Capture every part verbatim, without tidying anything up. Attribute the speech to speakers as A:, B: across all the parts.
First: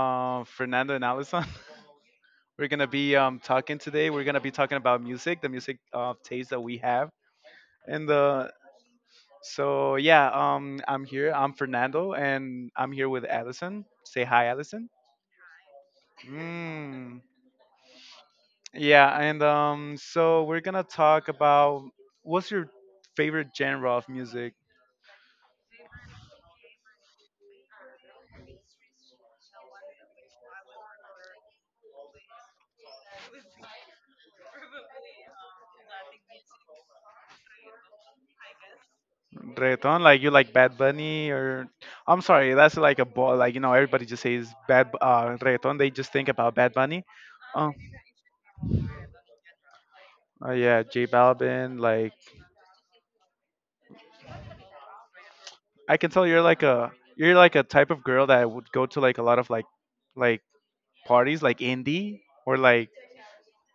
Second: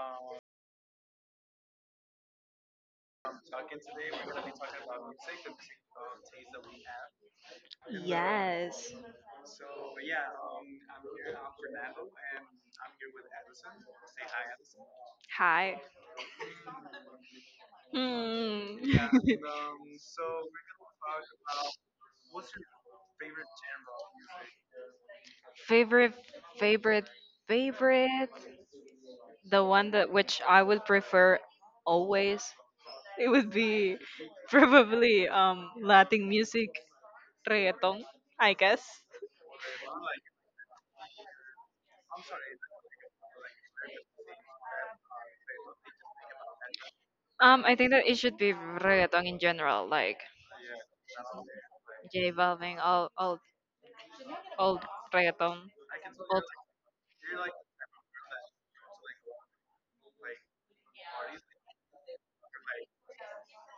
A: uh, Fernando and Allison. We're gonna be um, talking today. We're gonna be talking about music, the music uh, taste that we have, and the
B: Yes.
A: so yeah. Um, I'm here. I'm Fernando, and I'm here with Allison. Say hi, Allison.
B: Hi.
A: Mm,
B: Hmm.
A: yeah, and um, so we're gonna talk about what's your favorite genre of music.
B: favorite, favorite, favorite. The one that which I would prefer always. It would be probably um Latin music, reggaeton. I guess.
A: Reggaeton, like you like Bad Bunny? Or I'm sorry, that's like a ball. Like, you know, everybody just says bad Bu- uh reggaeton, they just think about Bad Bunny.
B: Um,
A: Oh,
B: I think that it should be reggaeton in general, like
A: uh, yeah, J Balvin, like.
B: J Balvin, all all all reggaeton.
A: I can tell
B: All
A: you're like a, you're like a type of girl that would go to like a lot of like like parties, like indie, or like,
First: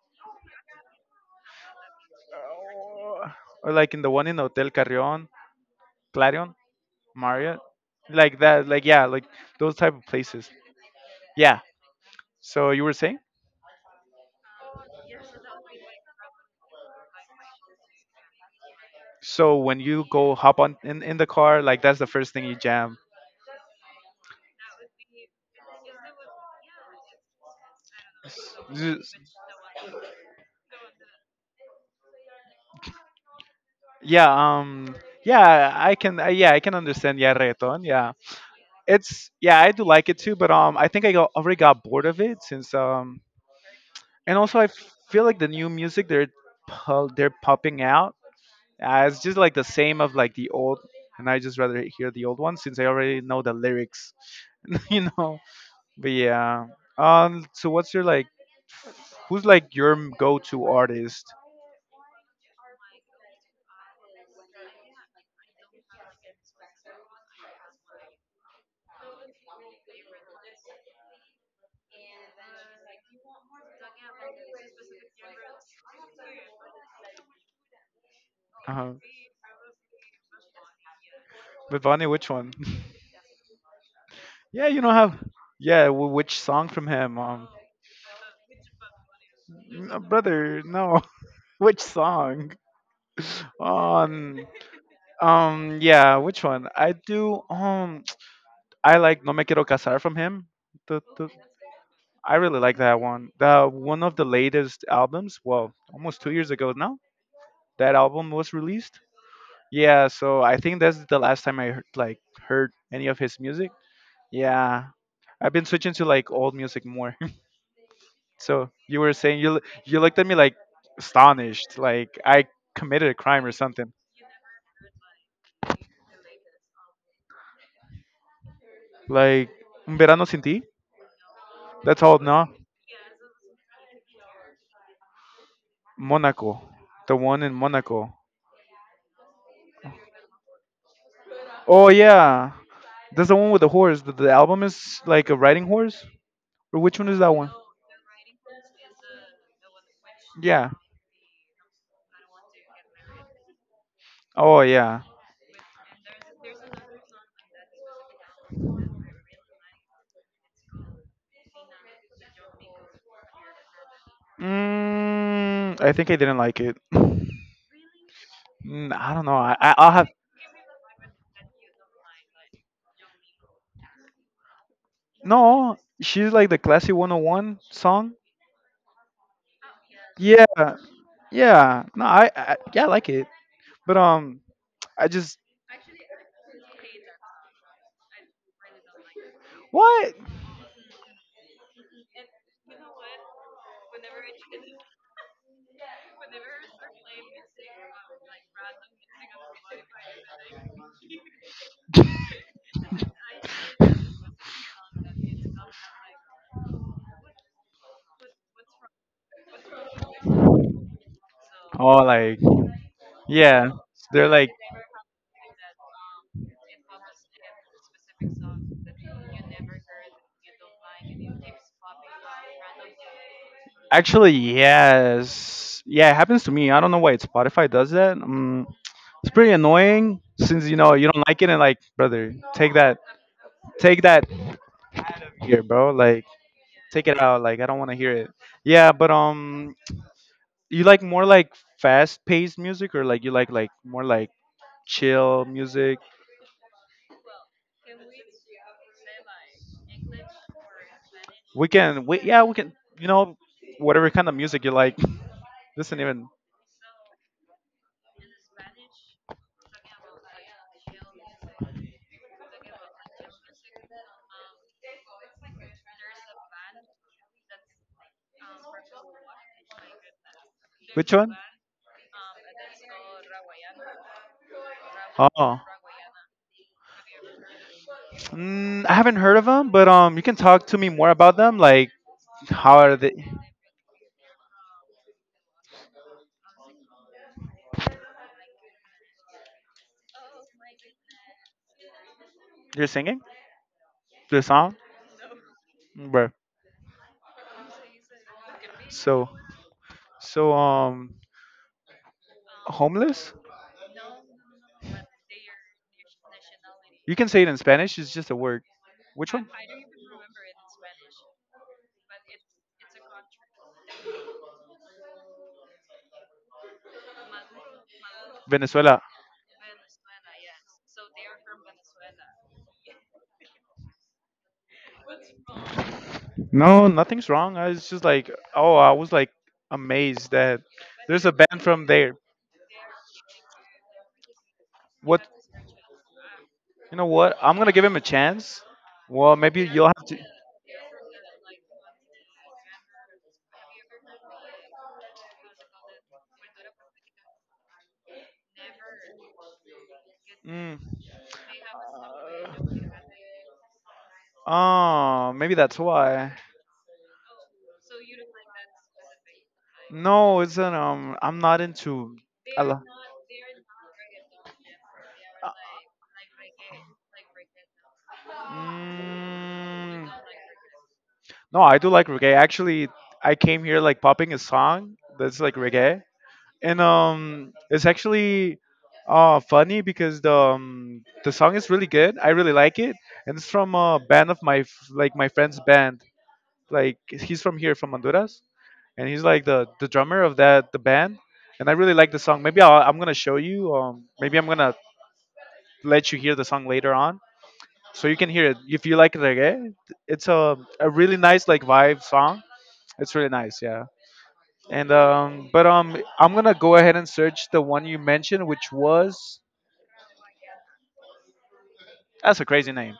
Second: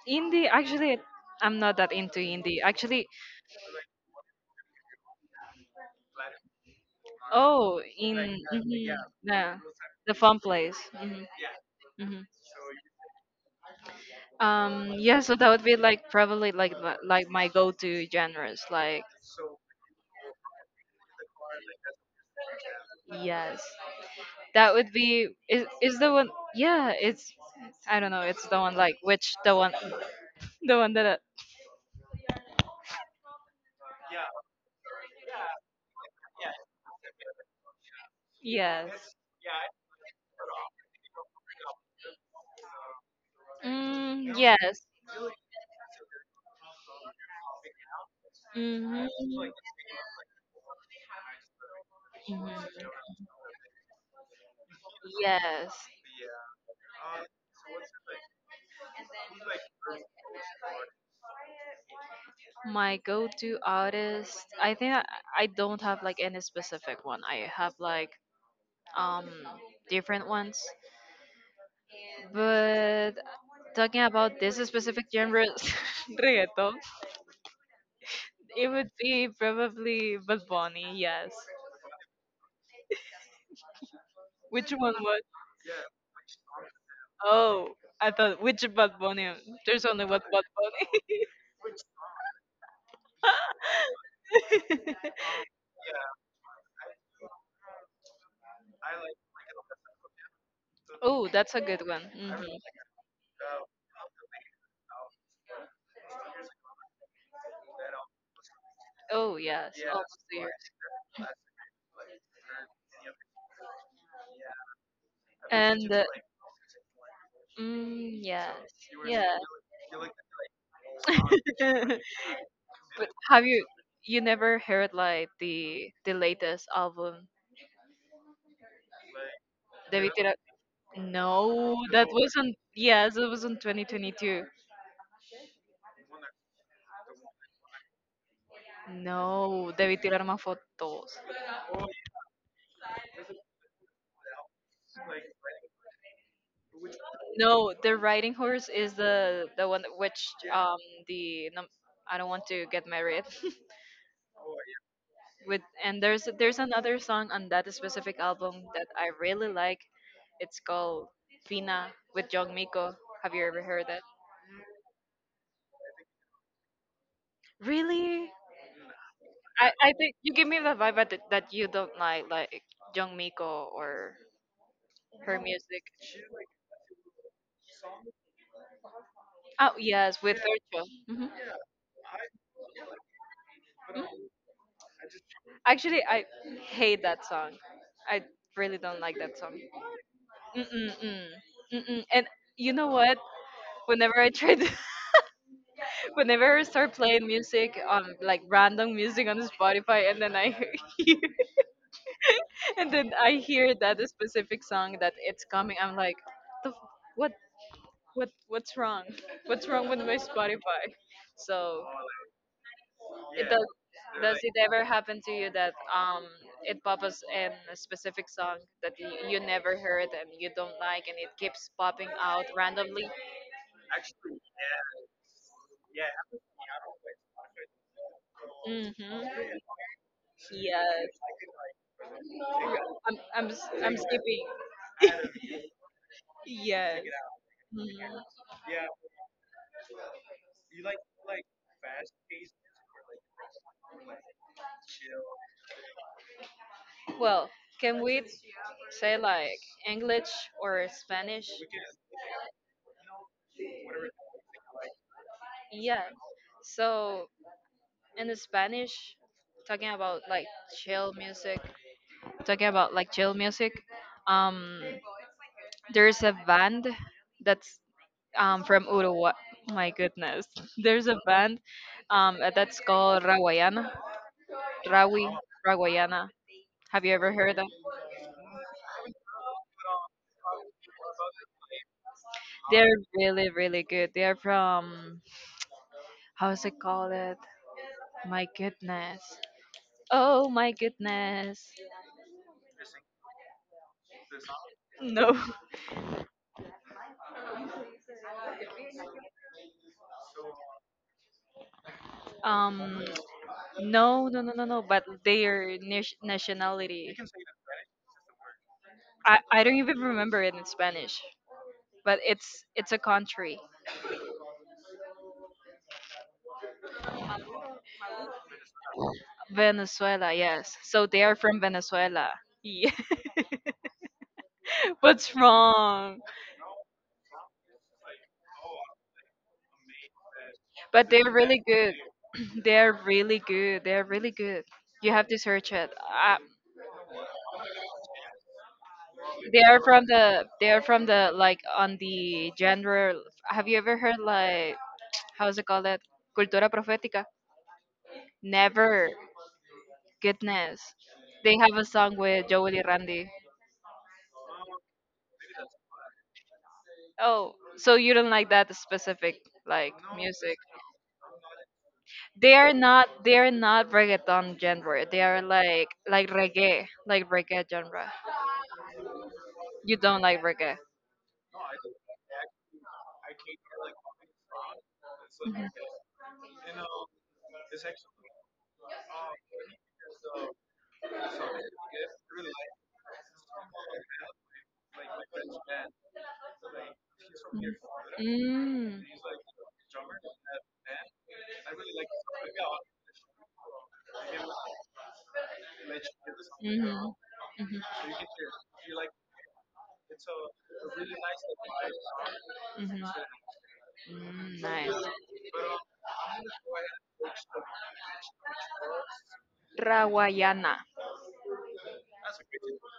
B: indie. Actually, I'm not that into indie. Actually,
A: uh, or like in the one in Hotel Carrion, Clarion, Marriott,
B: oh,
A: like
B: in
A: that, like,
B: mhm,
A: yeah, like
B: yeah,
A: those type of
B: the fun
A: places,
B: place. Hmm.
A: yeah.
B: Hmm.
A: So you were saying,
B: Um, yeah, so that would be like probably like my- like my go-to genres. Like
A: so when you go hop on in, in the car, like that's the first thing you jam.
B: yes, that would be is is the one. Yeah, it's I don't know. It's the one like
A: Z-
B: which the one the one that I,
A: Yeah, um, yeah, I can uh, yeah, I can understand, yeah, reggaeton, yeah.
B: yes.
A: It's, yeah, I do like it too, but um, I think I got, already got bored of it since um,
B: Mm,
A: and also I
B: yes.
A: feel like the new music they're pu- they're popping out, uh,
B: Hmm.
A: it's just like the same of like the old, and I just rather hear the old one since I already
B: Hmm.
A: know the lyrics. You know.
B: Yes.
A: But yeah. Um. So what's your like? Who's like your m- go-to artist?
B: My go-to artist, I think I, I don't have like any specific one. I have like um different ones. But talking about this specific genre, reggaeton, it would
A: Uh-huh.
B: be probably Bad Bunny. Yes.
A: Vivani, which one? Yeah,
B: Which
A: you know
B: one
A: how.
B: was?
A: Yeah, w- which song from him? Um,
B: Oh, I thought which Bad Bunny? There's
A: no,
B: only one Bad
A: brother, no. Which song? On.
B: Bunny.
A: Um, yeah, which one? I do. Um, I like No Me Quiero Casar from him. The, the,
B: Oh, that's a good one.
A: I
B: Hmm.
A: really like that one. The one of the latest albums. Well, almost two years ago now. That album was released.
B: Oh yes,
A: Yeah,
B: almost
A: so
B: there.
A: I think that's the last time I heard, like, heard any of his music. Yeah, I've been switching
B: And
A: to
B: uh,
A: like old music more.
B: mm, yes.
A: So you were
B: Yeah.
A: saying you l- you looked at me like astonished, like I committed
B: But
A: a crime
B: have
A: or
B: you
A: something.
B: you never heard like the the latest album?
A: Like Un
B: De
A: Verano
B: Vitira.
A: Sin Ti.
B: No,
A: That's
B: that
A: old, no?
B: wasn't yes, it was in twenty twenty-two.
A: Monaco, the one in Monaco.
B: No, Debí tirar más fotos.
A: Oh yeah, that's the one with the horse. The, the album is like a riding horse, or which one is that one?
B: No, the riding horse is the the one that- which
A: Yeah.
B: um the num- I don't want to get married.
A: Oh yeah.
B: With and there's there's another song on that specific album that I really like. It's called Fina with Jong Miko. Have you ever heard that?
A: Mm, I think I didn't like it. Mm,
B: Really?
A: I don't know. I I-
B: I,
A: I'll
B: I
A: have
B: think you give me the vibe that, that you don't like like Jong Miko or her
A: no.
B: music.
A: She's like the classy one oh one song.
B: Oh yes, with
A: Yeah,
B: Urcho.
A: yeah. No, I, I yeah, I like it. But
B: Hmm.
A: um, I just
B: Actually, I hate that song. I really don't like that song.
A: what?
B: Mm-mm-mm. Mm-mm. And you know what? Whenever I try to whenever I start playing music on like random music on Spotify, and then I hear, and then I hear that specific song that it's coming, I'm like, the, f- what, what, what's wrong? What's wrong with my Spotify? So,
A: Oh, like
B: it does.
A: yeah, they're
B: Does
A: like
B: it ever happen to you that um it pops us in a specific song that you, you never heard and you don't like, and it keeps popping out randomly?
A: actually yes, yeah. It happens to me. I don't know why Spotify does that. Um,
B: Mm
A: it's pretty
B: hmm
A: annoying since you know you
B: Yes.
A: don't like it, and like, brother, take that,
B: I'm, I'm, s- I'm
A: take that
B: skipping.
A: here, bro. Like,
B: Yes.
A: take it out. Like, I don't want to hear
B: Mhm.
A: it. Yeah, but um, you like more like fast-paced music, or like you like like more like chill music?
B: Well, can we say like English or Spanish?
A: We can. We, yeah, we can. You know, whatever kind of music you like. Listen,
B: Yeah.
A: even
B: So in Spanish, talking about like chill music, talking about like chill music, um, there's a band that's um from Uruguay. My goodness, there's
A: which
B: a
A: one?
B: band um that's called Rawayana. Rawi,
A: Oh,
B: Rawayana. Have you ever heard them?
A: mm, I haven't heard of them, but um, you can talk to me more about them. Like, how are
B: They're
A: they?
B: really, really good. They're from how's it called it? My goodness. Oh my goodness.
A: You're singing the song,
B: No.
A: bro. So, so um,
B: Um,
A: Homeless?
B: no, no, no, no, no. But their nation- nationality,
A: You can say it in Spanish. It's just a word. Which
B: I
A: one?
B: I don't even remember it in Spanish. But it's it's a country,
A: Venezuela.
B: Venezuela. Yes. So they are from Venezuela. Yeah. What's wrong?
A: No, nothing's wrong. I was just like, oh, I was like amazed that
B: But
A: there's
B: they're
A: a
B: really
A: band from
B: good.
A: there.
B: They're really good. They're really good. You
A: What?
B: have to search it. I,
A: You know what? I'm gonna give him a chance. Well,
B: they
A: maybe
B: are
A: you'll
B: from
A: have.
B: the they are from the like on the genre. Have you ever heard like how's it called that? Cultura profética. Never.
A: Mm,
B: Goodness. They have a song with Joel y Randy.
A: oh, maybe that's why.
B: Oh, so you don't like that specific like
A: No,
B: music.
A: it's an um, I'm not into.
B: They
A: I
B: are
A: lo-
B: not they are not reggaeton genre. They are like like reggae, like reggae genre. You
A: mm,
B: don't like reggae.
A: no, I do like reggae. Actually, I came here like popping a song that's like reggae, and um, it's actually uh, funny because the um, the song is really good. I really like it, and it's from a band of my f- like my friend's band. Like, he's from here, from
B: Mhm.
A: Honduras,
B: Mm.
A: and he's like the the drummer of that the band. And I really like the song. Maybe I'll, I'm gonna show you. Um, maybe I'm gonna let you hear the song
B: Mm-hmm.
A: later on,
B: Mm-hmm.
A: so you can hear it. If you like reggae, it's a a really nice like vibe song.
B: Mm-hmm.
A: It's really nice, yeah.
B: Mm,
A: And
B: nice.
A: um, but um, I'm gonna go ahead and search the one you mentioned, which was,
B: Rawayana.
A: that's a crazy name.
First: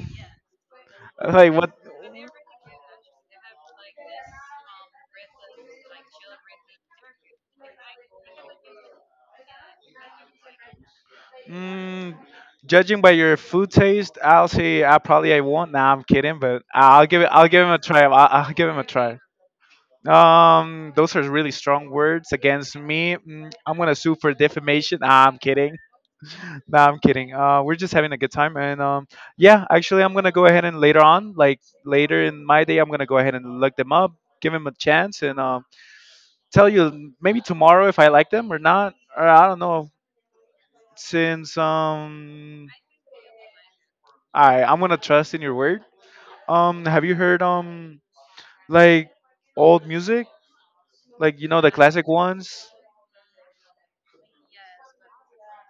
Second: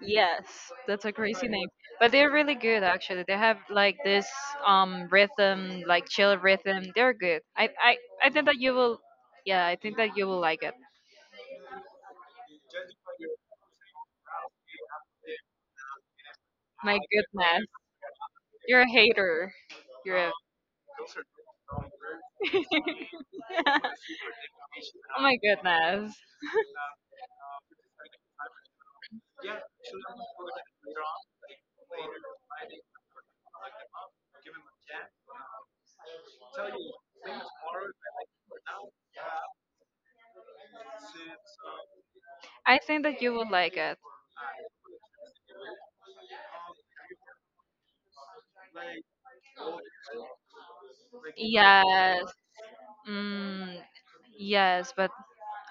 B: Yes, that's a crazy
A: Like
B: name.
A: what?
B: But they're really good actually. They have like this um rhythm, like chill rhythm. They're good. I I, I think that you will yeah, I think that you will like it.
A: Mm, judging by your food taste, I'll say I probably I won't. Nah, I'm kidding, but
B: My
A: I'll give it. I'll give
B: goodness.
A: him a try. I'll, I'll give him
B: You're
A: a
B: a
A: try.
B: hater. You're a
A: Um, those are really strong words against me. Mm, I'm gonna sue for defamation.
B: oh
A: Ah,
B: my
A: I'm kidding.
B: goodness.
A: No, I'm kidding. Uh, we're just having a good time, and um, yeah, actually, I'm gonna go ahead and later on, like later in my day, I'm gonna go ahead and look them up, give them a chance, and um, tell you maybe tomorrow if I like them or not, or I don't know. Since um,
B: I think that you will like it.
A: I I'm gonna trust in your word. Um, have you heard um, like old music, like you know, the classic
B: Yes.
A: ones?
B: Mm, yes, but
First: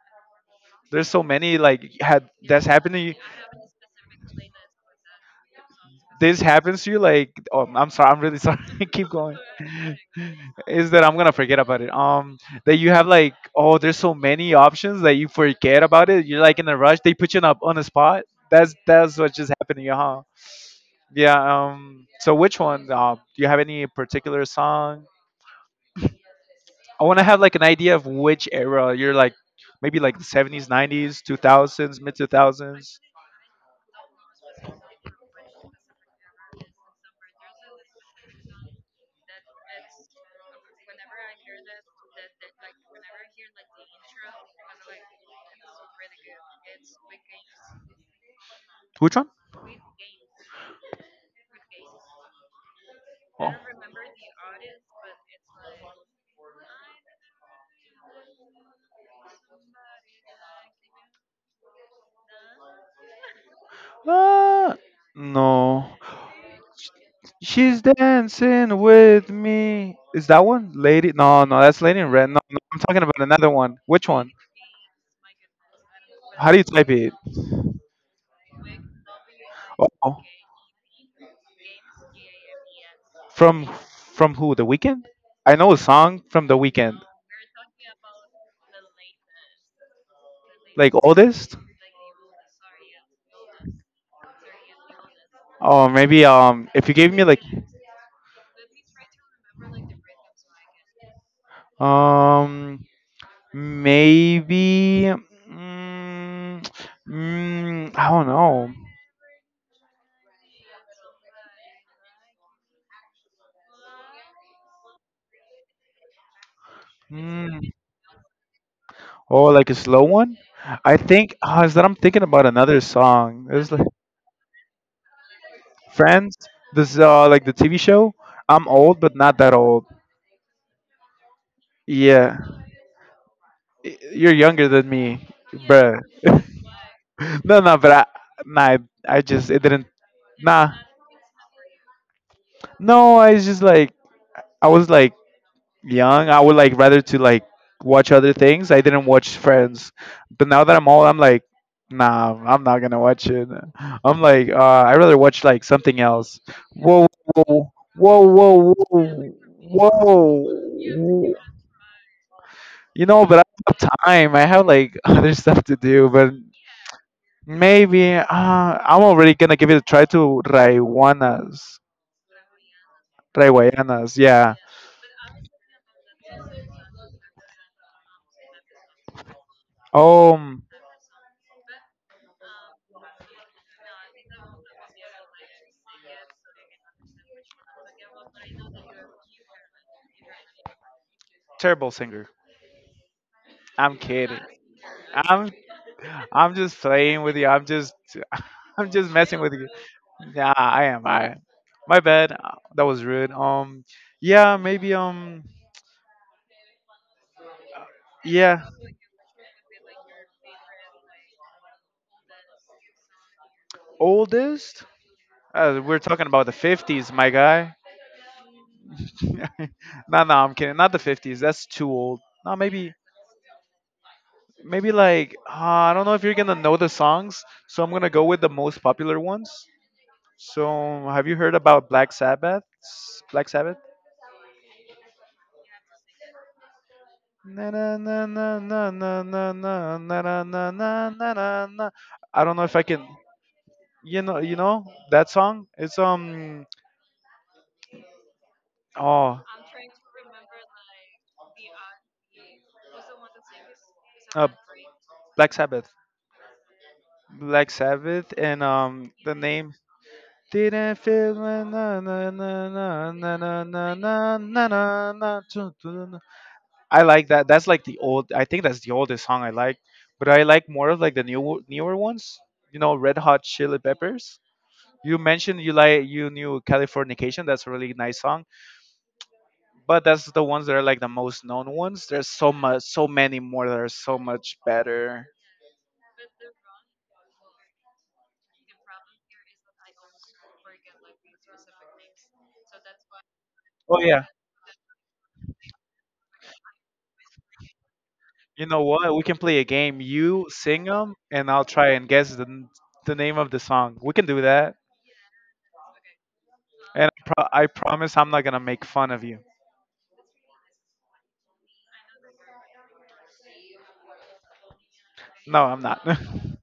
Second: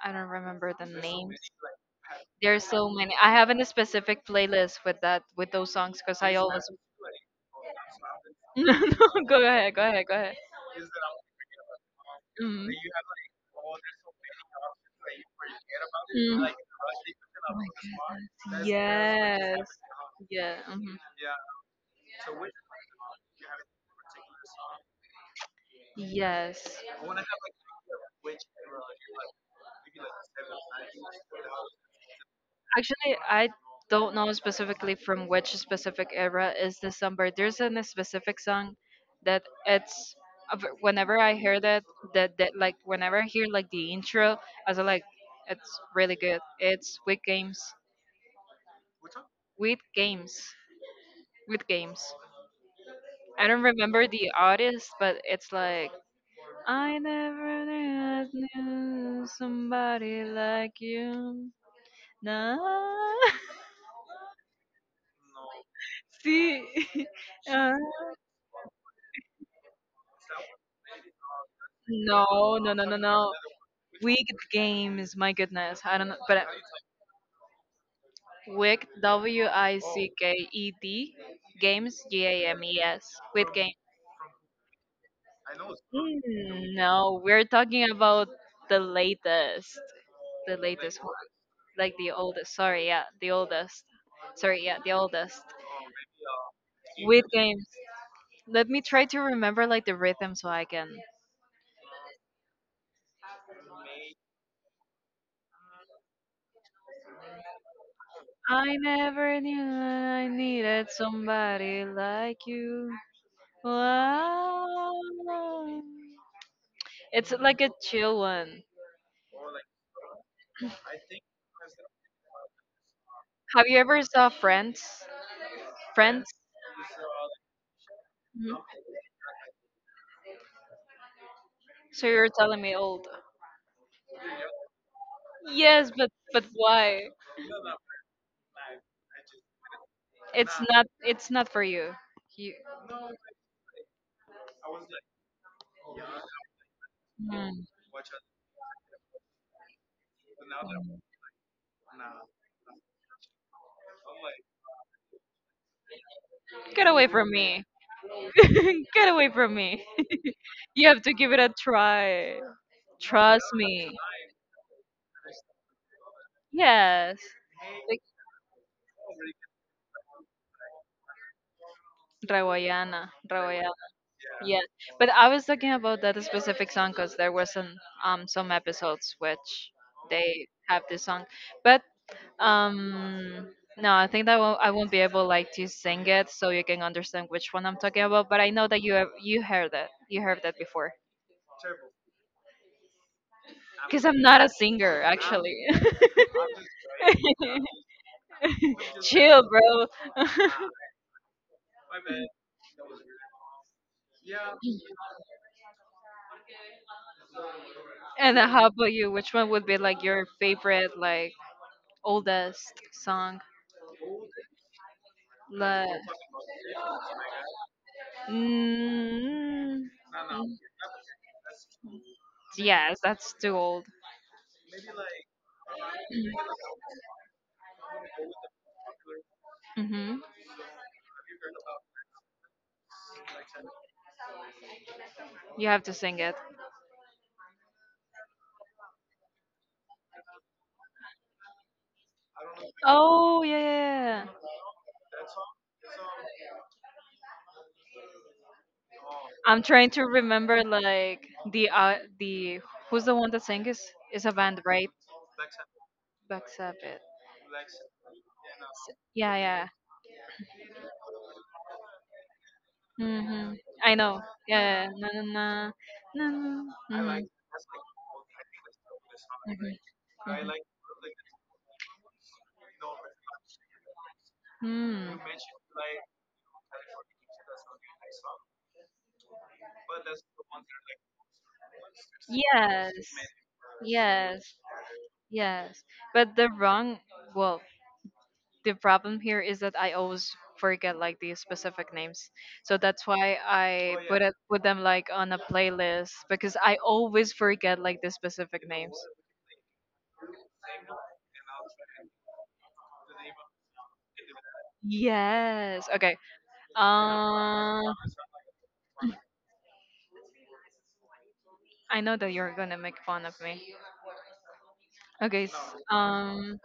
B: I don't remember the
A: There's so
B: names.
A: many like had
B: There's
A: that's
B: so many.
A: happening.
B: I haven't a specific playlist with that with those songs because I
A: This
B: always
A: happens to you like oh, I'm sorry. I'm really sorry.
B: no no
A: Keep going.
B: go ahead, go ahead, go ahead.
A: Is that I'm gonna forget about it? Um,
B: Mm. Mm.
A: that you have like oh, there's so many options that you forget about it.
B: Oh
A: You're
B: my
A: like in a rush. They put you up on the spot.
B: goodness.
A: That's that's what just
B: Yes.
A: happened to you, huh?
B: Yeah. Mhm.
A: Yeah. Um. So which one? Um. Do you have any particular song?
B: Yes.
A: I want to have like an idea of which era you're like, maybe like the seventies, nineties, two thousands, mid two thousands.
B: Actually, I don't know specifically from which specific era is this song, but there's an- a specific song that it's of- whenever I hear that that that like whenever I hear like the intro, I was like, it's really good. It's with games,
A: Which one?
B: with games, with games. I
A: Oh.
B: don't remember the artist, but it's like I never knew I knew somebody like you. Nah,
A: Ah, no.
B: see.
A: She's dancing with me. Is that one? Lady? No, no, that's Lady in
B: No,
A: Red. No, no,
B: no,
A: I'm
B: no, no,
A: talking about
B: no.
A: another one. Which one?
B: Wicked Games, my goodness. I don't know, but uh,
A: How do you type it?
B: Wick, W I C
A: Oh,
B: K E D, Games, G A M E S, Wicked
A: from
B: Games.
A: from who? The Weekend? I know a song from The
B: Mm,
A: Weekend.
B: no, we're talking about the latest, the
A: Like
B: latest,
A: oldest?
B: like the oldest. Sorry, yeah, the oldest. Sorry, yeah, the oldest.
A: Or maybe um, if you gave me
B: Wicked
A: like
B: Games. Let me try to remember like the rhythm so I can.
A: um, maybe mm, mm, I don't know.
B: I never knew I needed somebody like you. Wow. It's
A: Mm,
B: like a chill one.
A: oh, like a slow one? I think uh, is that I'm thinking about another song.
B: Have
A: It's
B: you
A: like
B: ever saw Friends? Friends?
A: Friends. This uh, like the T V show.
B: Mhm.
A: I'm old but not that old.
B: So you're
A: Yeah.
B: telling me old.
A: Y- you're younger than me,
B: Yes,
A: bruh.
B: but but why?
A: No, no, but I, nah, I just it didn't.
B: It's
A: Nah,
B: not it's not for you. You
A: no, I was just like I was like young. I would like rather to like
B: mm.
A: watch other things. I didn't watch Friends, but now that I'm old, I'm like, nah, I'm not gonna watch it. I'm like, uh, I rather watch like something else.
B: Get
A: Whoa,
B: away from me.
A: whoa, whoa, whoa,
B: Get away from me.
A: whoa,
B: You have to
A: whoa.
B: give it a try.
A: You know, but I
B: Trust
A: don't have
B: me.
A: time. I have like other stuff to do, but
B: Yes.
A: maybe uh, I'm already gonna give it a try to Raiwanas.
B: Rawayana. Rawayana.
A: Raiwanas, yeah.
B: Yes. But I was talking about that specific song because there was an, um some episodes which they
A: Um,
B: have this song. But um no, I think that I won't, I won't be able like to sing it so you can understand which one I'm talking about. But I know that you have you heard that you heard that before.
A: terrible singer. I'm
B: Because I'm
A: kidding.
B: not a singer
A: I'm
B: actually.
A: I'm just playing with you. I'm just I'm just messing
B: Chill,
A: with you.
B: bro.
A: Yeah, I am. I am. My bad. Uh, That was rude. Um, yeah, maybe um,
B: And then
A: yeah,
B: how about you? Which one would be like your favorite like oldest song?
A: oldest. Uh, we're
B: La-
A: talking about the fifties, my guy.
B: mm,
A: No, no, I'm kidding. Not the fifties. That's too old. No, maybe,
B: yes, that's too old.
A: maybe like uh, I don't know if you're gonna know the songs, so I'm gonna go with the most popular ones.
B: Hmm.
A: So, have you heard about Black Sabbath? Black Sabbath?
B: You have to sing it.
A: Na na na na na na na na na na na na na na na. I don't know if I can.
B: Oh yeah,
A: You
B: yeah, yeah.
A: know, you know that song. It's um. Oh,
B: I'm trying to remember like the uh, the who's the one that sang is is a
A: uh,
B: band right
A: Black Sabbath.
B: Black Sabbath.
A: Black Sabbath, and um, the
B: Yeah, yeah.
A: name didn't feel na na na na na
B: Hmm.
A: na na na
B: I know.
A: na
B: Yeah,
A: na
B: yeah,
A: na
B: yeah. Na, na,
A: na
B: na,
A: tu- tu- na- na.
B: na, na.
A: I
B: Mhm,
A: like that. That's like the old. I think that's the oldest song I
B: mhm,
A: like, but I
B: mhm.
A: like more of like the new newer ones. You know, Red Hot Chili Peppers.
B: Hmm.
A: You mentioned you like you knew Californication. That's a really nice song, but that's the ones that are like the most known ones. There's so much,
B: Yes,
A: so many more that are so
B: yes,
A: much better.
B: yes. But the wrong, well, the problem here is that I always forget like the specific names. So that's why I
A: Oh
B: put
A: yeah.
B: it put them like on a playlist because I always forget like the specific
A: You know
B: names.
A: what? We can play a game. You sing them, and I'll try and guess the n- the name of the song. We can do that,
B: Yes. Okay.
A: and I, pro- I
B: Uh,
A: promise I'm not gonna make fun of you.
B: I know that you're gonna make fun of me. Okay.
A: No,
B: s-
A: I'm not.
B: Um.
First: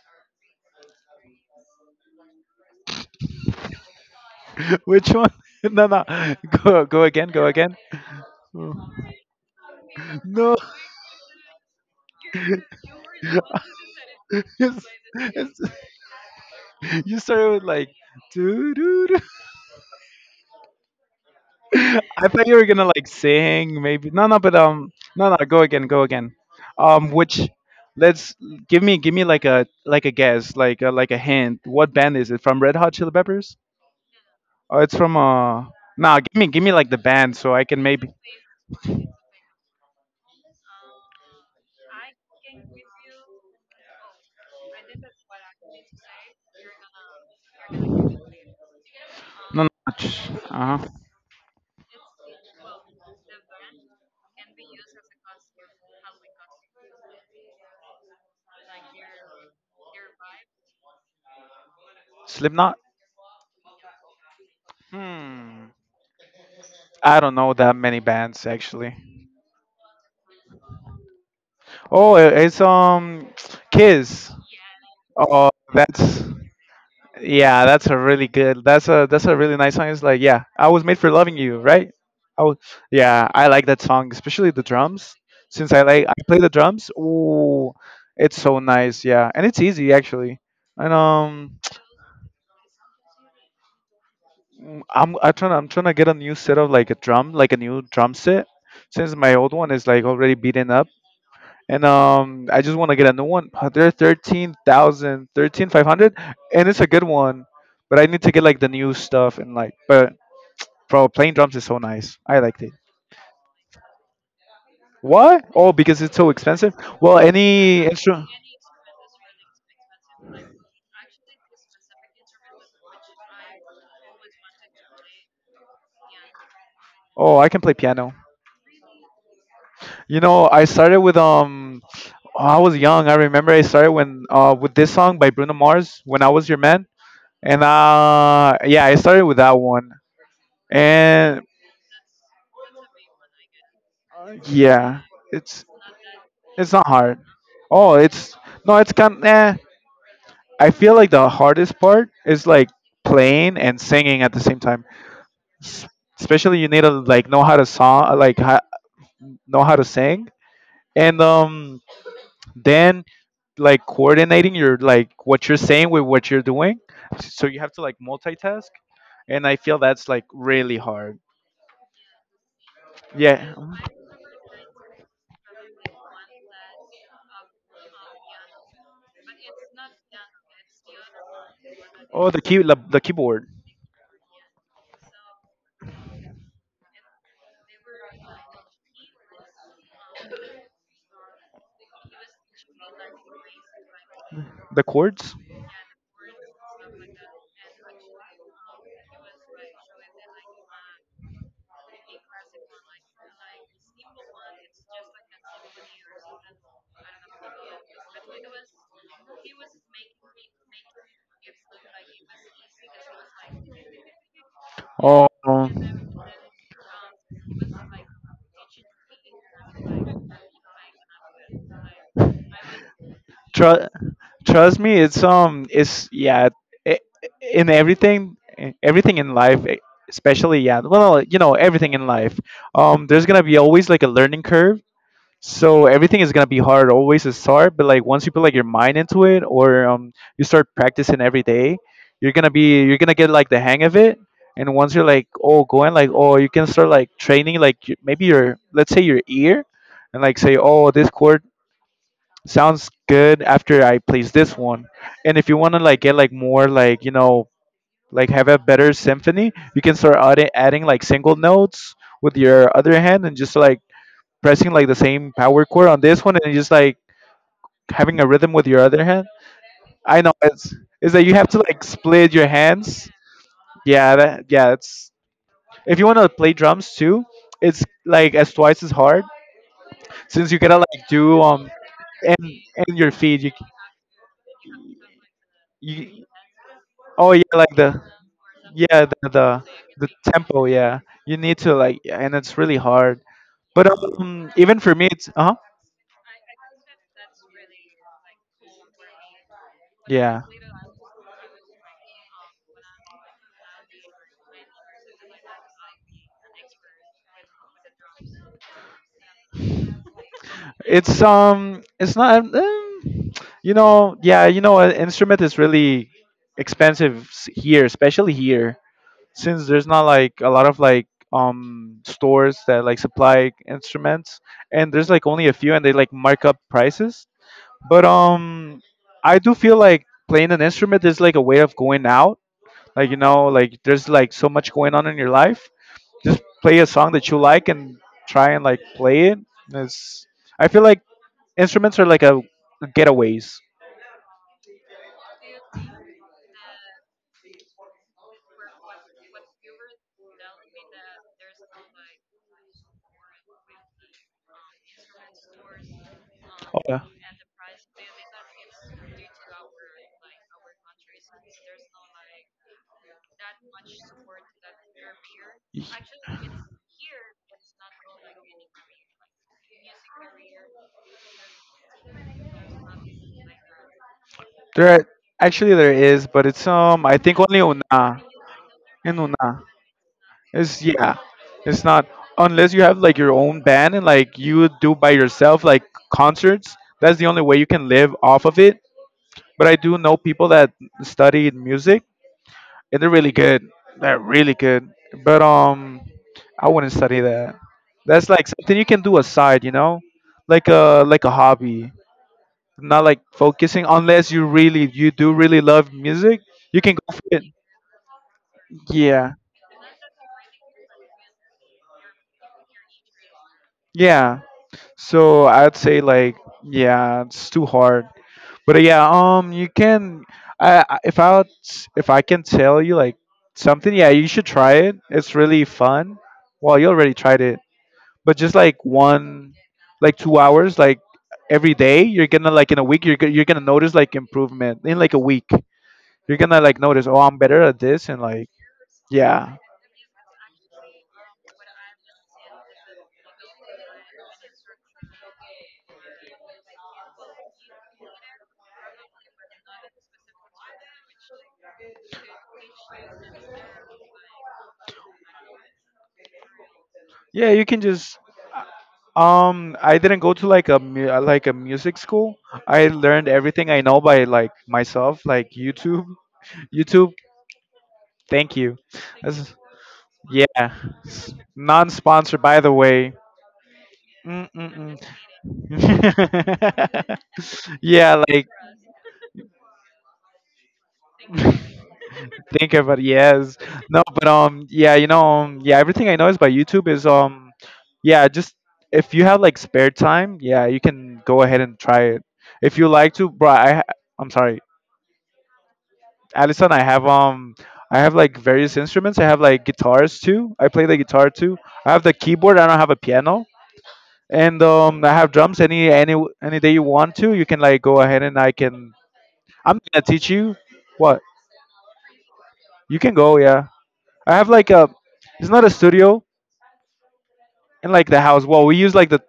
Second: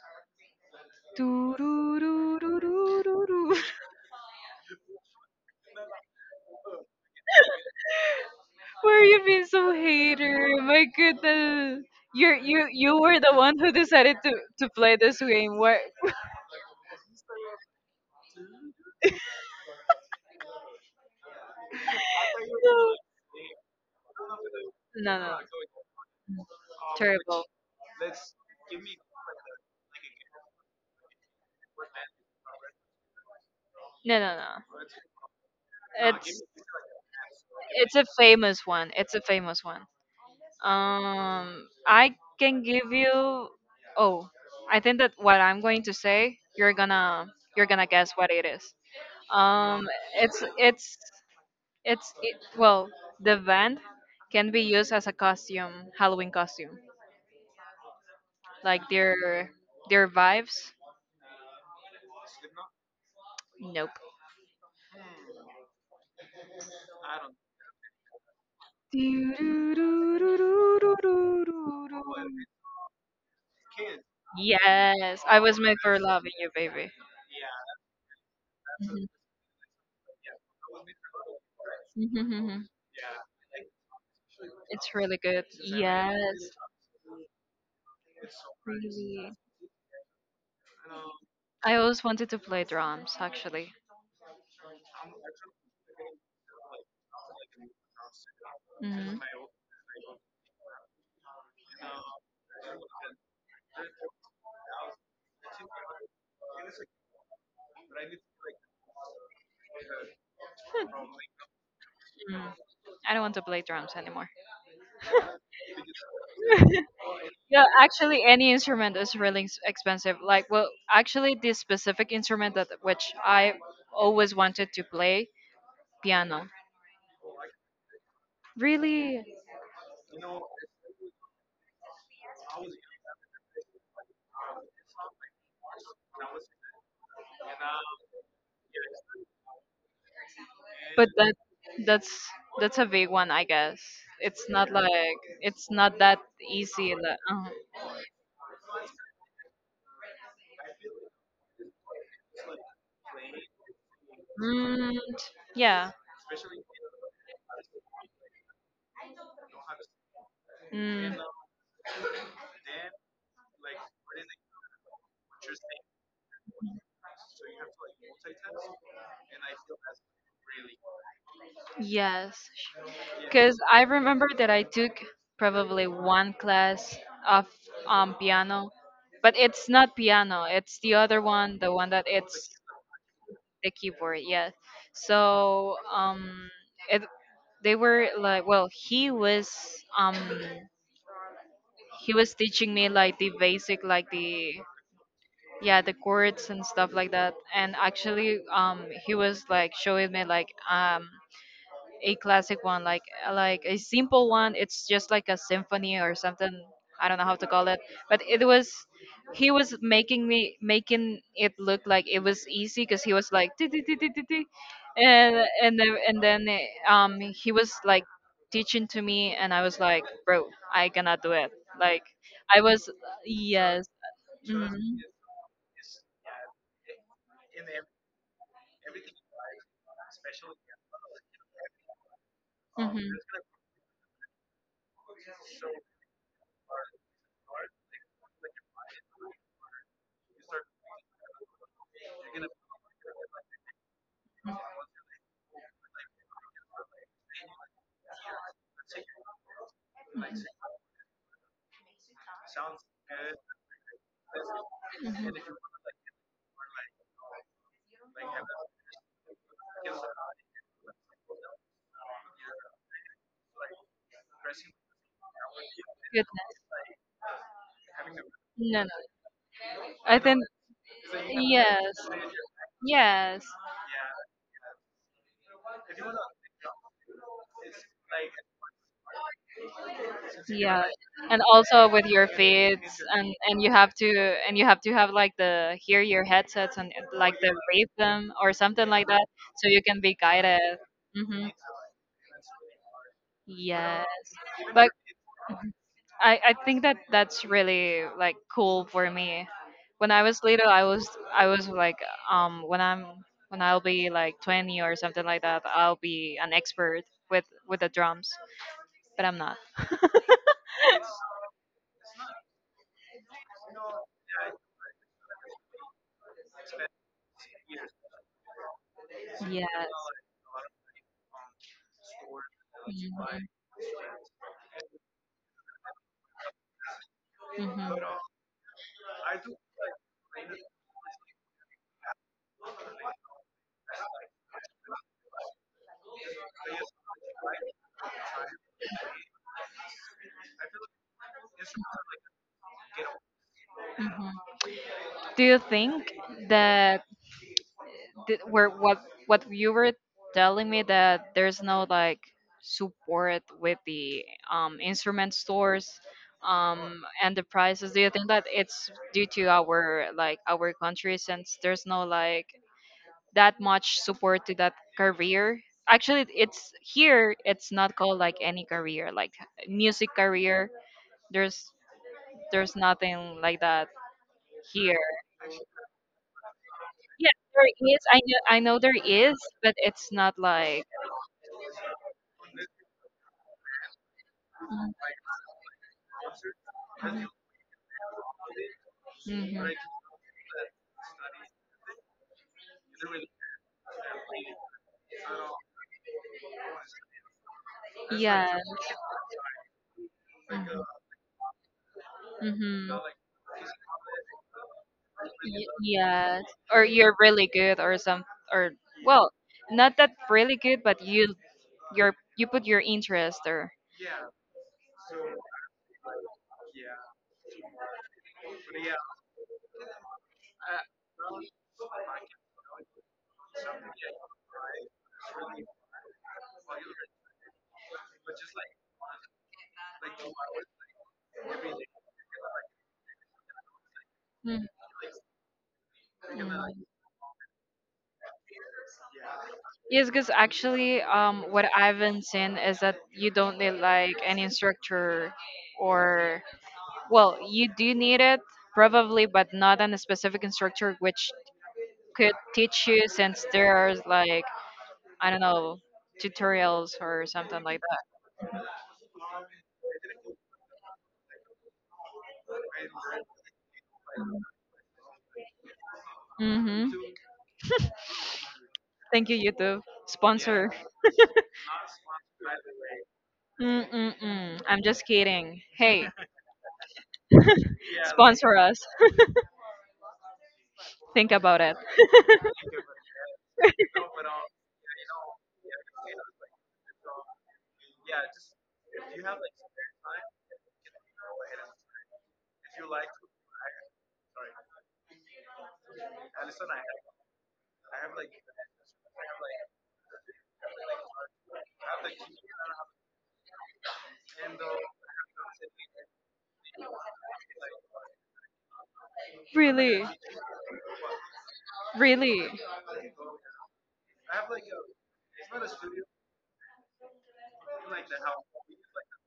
B: Doo doo doo doo doo doo.
A: Which one? No, no. Go, go again. Go again.
B: Why are
A: Mm.
B: you being so hater?
A: No.
B: My goodness. You you you were the one who decided to
A: Yes,
B: to play this
A: yes.
B: game. What?
A: You started with like doo doo doo. I thought you were gonna like sing maybe. No, no, but um,
B: No, no,
A: no, no.
B: no.
A: Go again, go again. Um,
B: Terrible.
A: which let's give me give me like a like a, guess, like a, like a hint. What band is it from? Red Hot Chili Peppers?
B: No, no, no.
A: Oh, it's from uh. Nah, give
B: It's
A: me give me like the band so I can
B: it's a
A: maybe.
B: famous one. It's a famous one. Um, I can give you. Oh, I think that what I'm going to say, you're gonna you're gonna
A: No,
B: guess what it is.
A: not
B: Um,
A: much.
B: it's
A: Uh-huh.
B: it's it's it, well, the band can be used as a costume, Halloween costume. Like their their vibes.
A: Slipknot?
B: Nope.
A: Hmm. I don't know that many bands actually. Oh, i-
B: Doo-doo-doo-doo-doo-doo-doo-doo.
A: it's um Kiss.
B: Yes, I
A: Oh,
B: was made for
A: that's
B: loving you, baby.
A: Yeah, that's a really good. That's a that's a really nice song. It's like, yeah, I was made for loving you, right? I was,
B: Mhm.
A: yeah, I like that song, especially the
B: It's
A: drums.
B: really good.
A: Since I like I
B: Yes,
A: play the drums, ooh, it's so nice. Yeah,
B: really.
A: and it's easy actually. And um,
B: I always wanted to play drums, actually.
A: mm, I'm I trying I'm trying to get a new set of like a drum, like a new drum set, since
B: Hmm.
A: my old one is like already beaten up. And um, I just want to get a new one. Uh, They're thirteen thousand, thirteen five hundred, and it's a good one. But I need to get like the new stuff and like, but bro, playing drums is so nice. I
B: Mm.
A: liked it.
B: I don't want to play drums anymore.
A: Why? Oh, because it's so expensive. Well,
B: Yeah,
A: any
B: actually,
A: instrument.
B: any instrument is really ex- expensive. Like, well, actually, this specific instrument that which I always wanted to play, piano.
A: Oh, I can play piano.
B: Really,
A: You know, I started with um. I was young. I remember I started when uh with this song by Bruno Mars, "When I Was Your Man," and uh yeah, I started with that one.
B: but that
A: And
B: that's that's a big one, I guess. It's not
A: yeah,
B: like
A: it's
B: it's not that
A: it's not
B: easy.
A: hard.
B: Like, uh,
A: Oh, it's no, it's kind. Eh. I feel like the hardest part is like playing and singing at the same time.
B: mm,
A: S-
B: yeah.
A: Especially you need to like know how to song, like ha- know how to sing,
B: Mm,
A: and um, then like coordinating your like what you're saying with what you're doing. So you have to like multitask, and I feel that's like really hard.
B: yes.
A: Yeah.
B: Because I remember that I took probably one class of um, piano, but it's not piano. It's the other one, the one that
A: Oh, the
B: it's
A: key, the, the keyboard.
B: the keyboard yes so um it, they were like well he was um he was teaching me like the basic like the
A: The chords?
B: yeah the chords and stuff like that and actually um he was like showing me like um a classic one, like uh, like a simple one. It's just like a symphony or something. I don't know how to call it, but it was he was making me making it look like it was easy because he was like "Ti, ti, ti, ti, ti, ti,"
A: Oh,
B: and and then, and then eh, um he was like teaching to me and I was like bro I cannot do it like I was
A: tr-
B: yes mm-hmm.
A: trust me, it's um, it's yeah, I in everything, everything in life, e- especially yeah, well, you know, everything in life,
B: Hmm.
A: um, there's gonna be always like a learning curve. So everything is gonna be hard always to start, but like once you put like your mind into it, or um, you start practicing every day, you're gonna be you're gonna get like the hang of it. And once you're like oh going like oh you can start like training like y- maybe your let's say your ear, and like say oh this chord sounds good after I plays this one. And if you wanna like get like more like you know like have a better symphony, you can start adding adding like single notes with your other hand and just like pressing like the same power chord on this one and just like having a rhythm with your
B: no no
A: other hand.
B: I
A: I know
B: think
A: it's is that you have to like
B: yes
A: split your hands.
B: yes
A: Yeah, that yeah, it's if you want to play drums too, it's like as twice as hard since you gotta
B: yeah
A: like do
B: and
A: um
B: also with your
A: and and
B: feeds
A: your
B: and
A: feet. You,
B: and you have to and you have to have like the hear
A: you
B: your headsets and uh,
A: oh
B: like
A: yeah,
B: the
A: like the
B: rhythm or something
A: yeah
B: like that
A: the the,
B: so you can
A: the
B: be guided
A: tempo. Yeah, you
B: hmm
A: need to like yeah, and it's really hard. But
B: yes
A: um, even
B: but
A: for me, it's uh huh.
B: mhm, I, I think that that's really like cool for me. When I
A: Yeah.
B: was little, I was I was like um when I'm when I'll be like twenty or something like that, I'll be an expert with with the drums, but I'm not.
A: It's um, it's not. Um, you know, yeah, you know, an instrument is really expensive s- here, especially here, since there's
B: Yes.
A: not like a lot of like um stores that like
B: Hmm.
A: supply instruments, and there's like only a few, and they like mark up prices. But um, I do feel like playing an instrument is like a way of going out. Like you know, like there's like so much going on in your life. Just play a song that you like and try and like play it. It's I feel like instruments are like a getaways.
B: Do you think that th- where what what you were telling me that there's no like support with the um, instrument stores
A: Okay.
B: um,
A: Y-
B: and the prices? Do you think that it's due to our like our country since there's no like that much support to that career? Actually, it's here. It's not called like any career, like music career. There's There's nothing like that here.
A: There actually there is, but it's um I
B: Yeah,
A: think only
B: there is. I
A: Una,
B: know. I know there
A: in
B: is,
A: Una.
B: but it's not
A: It's
B: like.
A: yeah, it's not unless you have like your own band and like you do by yourself like concerts. That's the only way you can live off of it. But
B: Hmm.
A: I do know people that studied music and they're really good. They're really good. But um, I wouldn't study that. That's like
B: Yeah.
A: something you can do aside, you know, like a like a hobby.
B: Mm-hmm.
A: Not like focusing unless you really you do really love music.
B: Yes.
A: You
B: Or
A: can go
B: you're
A: for it.
B: really good, or some, or well,
A: Yeah,
B: not that really good, but you you're you put your interest there.
A: yeah. So I'd say like yeah, it's too hard. But yeah, um, you can. I I- if I would if I can tell you like something, yeah, you should try it. It's really fun. Well, you already tried it, but just like one, like two hours, like every day, you're gonna like in a week, you're go- you're gonna notice like
B: Mhm.
A: improvement in like a week. You're gonna like
B: Mm.
A: notice, oh, I'm better at this, and like yeah,
B: Yes, because actually, um, what I've been seeing is that you don't need like an instructor, or, well, you do need it, probably, but not on a specific instructor which could teach you, since there's like, I don't know, tutorials or
A: yeah, you
B: something
A: can
B: like that.
A: just Um, I didn't go to like a mu- uh, like a music school. I learned everything I know by like myself, like YouTube.
B: Mm-hmm.
A: YouTube, thank you.
B: Thank you,
A: That's,
B: YouTube.
A: yeah,
B: Sponsor.
A: S- non-sponsored, by the way.
B: Mm-mm-mm. I'm
A: Mm-mm-mm.
B: just kidding. Hey,
A: yeah, like
B: sponsor us. Think about it.
A: think about yes, no, but um, yeah, you know, um, yeah, everything I know is by YouTube. Is um, yeah, just if you have like spare time, yeah, you can go ahead and try it if you like to. Bro, I ha- I'm sorry Allison, I have um, I have like various instruments. I have like guitars too. I play the guitar too. I have the keyboard. I don't have a piano. And um, I have drums. Any any any day you want to, you can like go ahead and I can. I'm gonna
B: Really?
A: teach you. What
B: Really?
A: you can go, yeah. I have like a. It's not a studio in like the house. Well, we use like the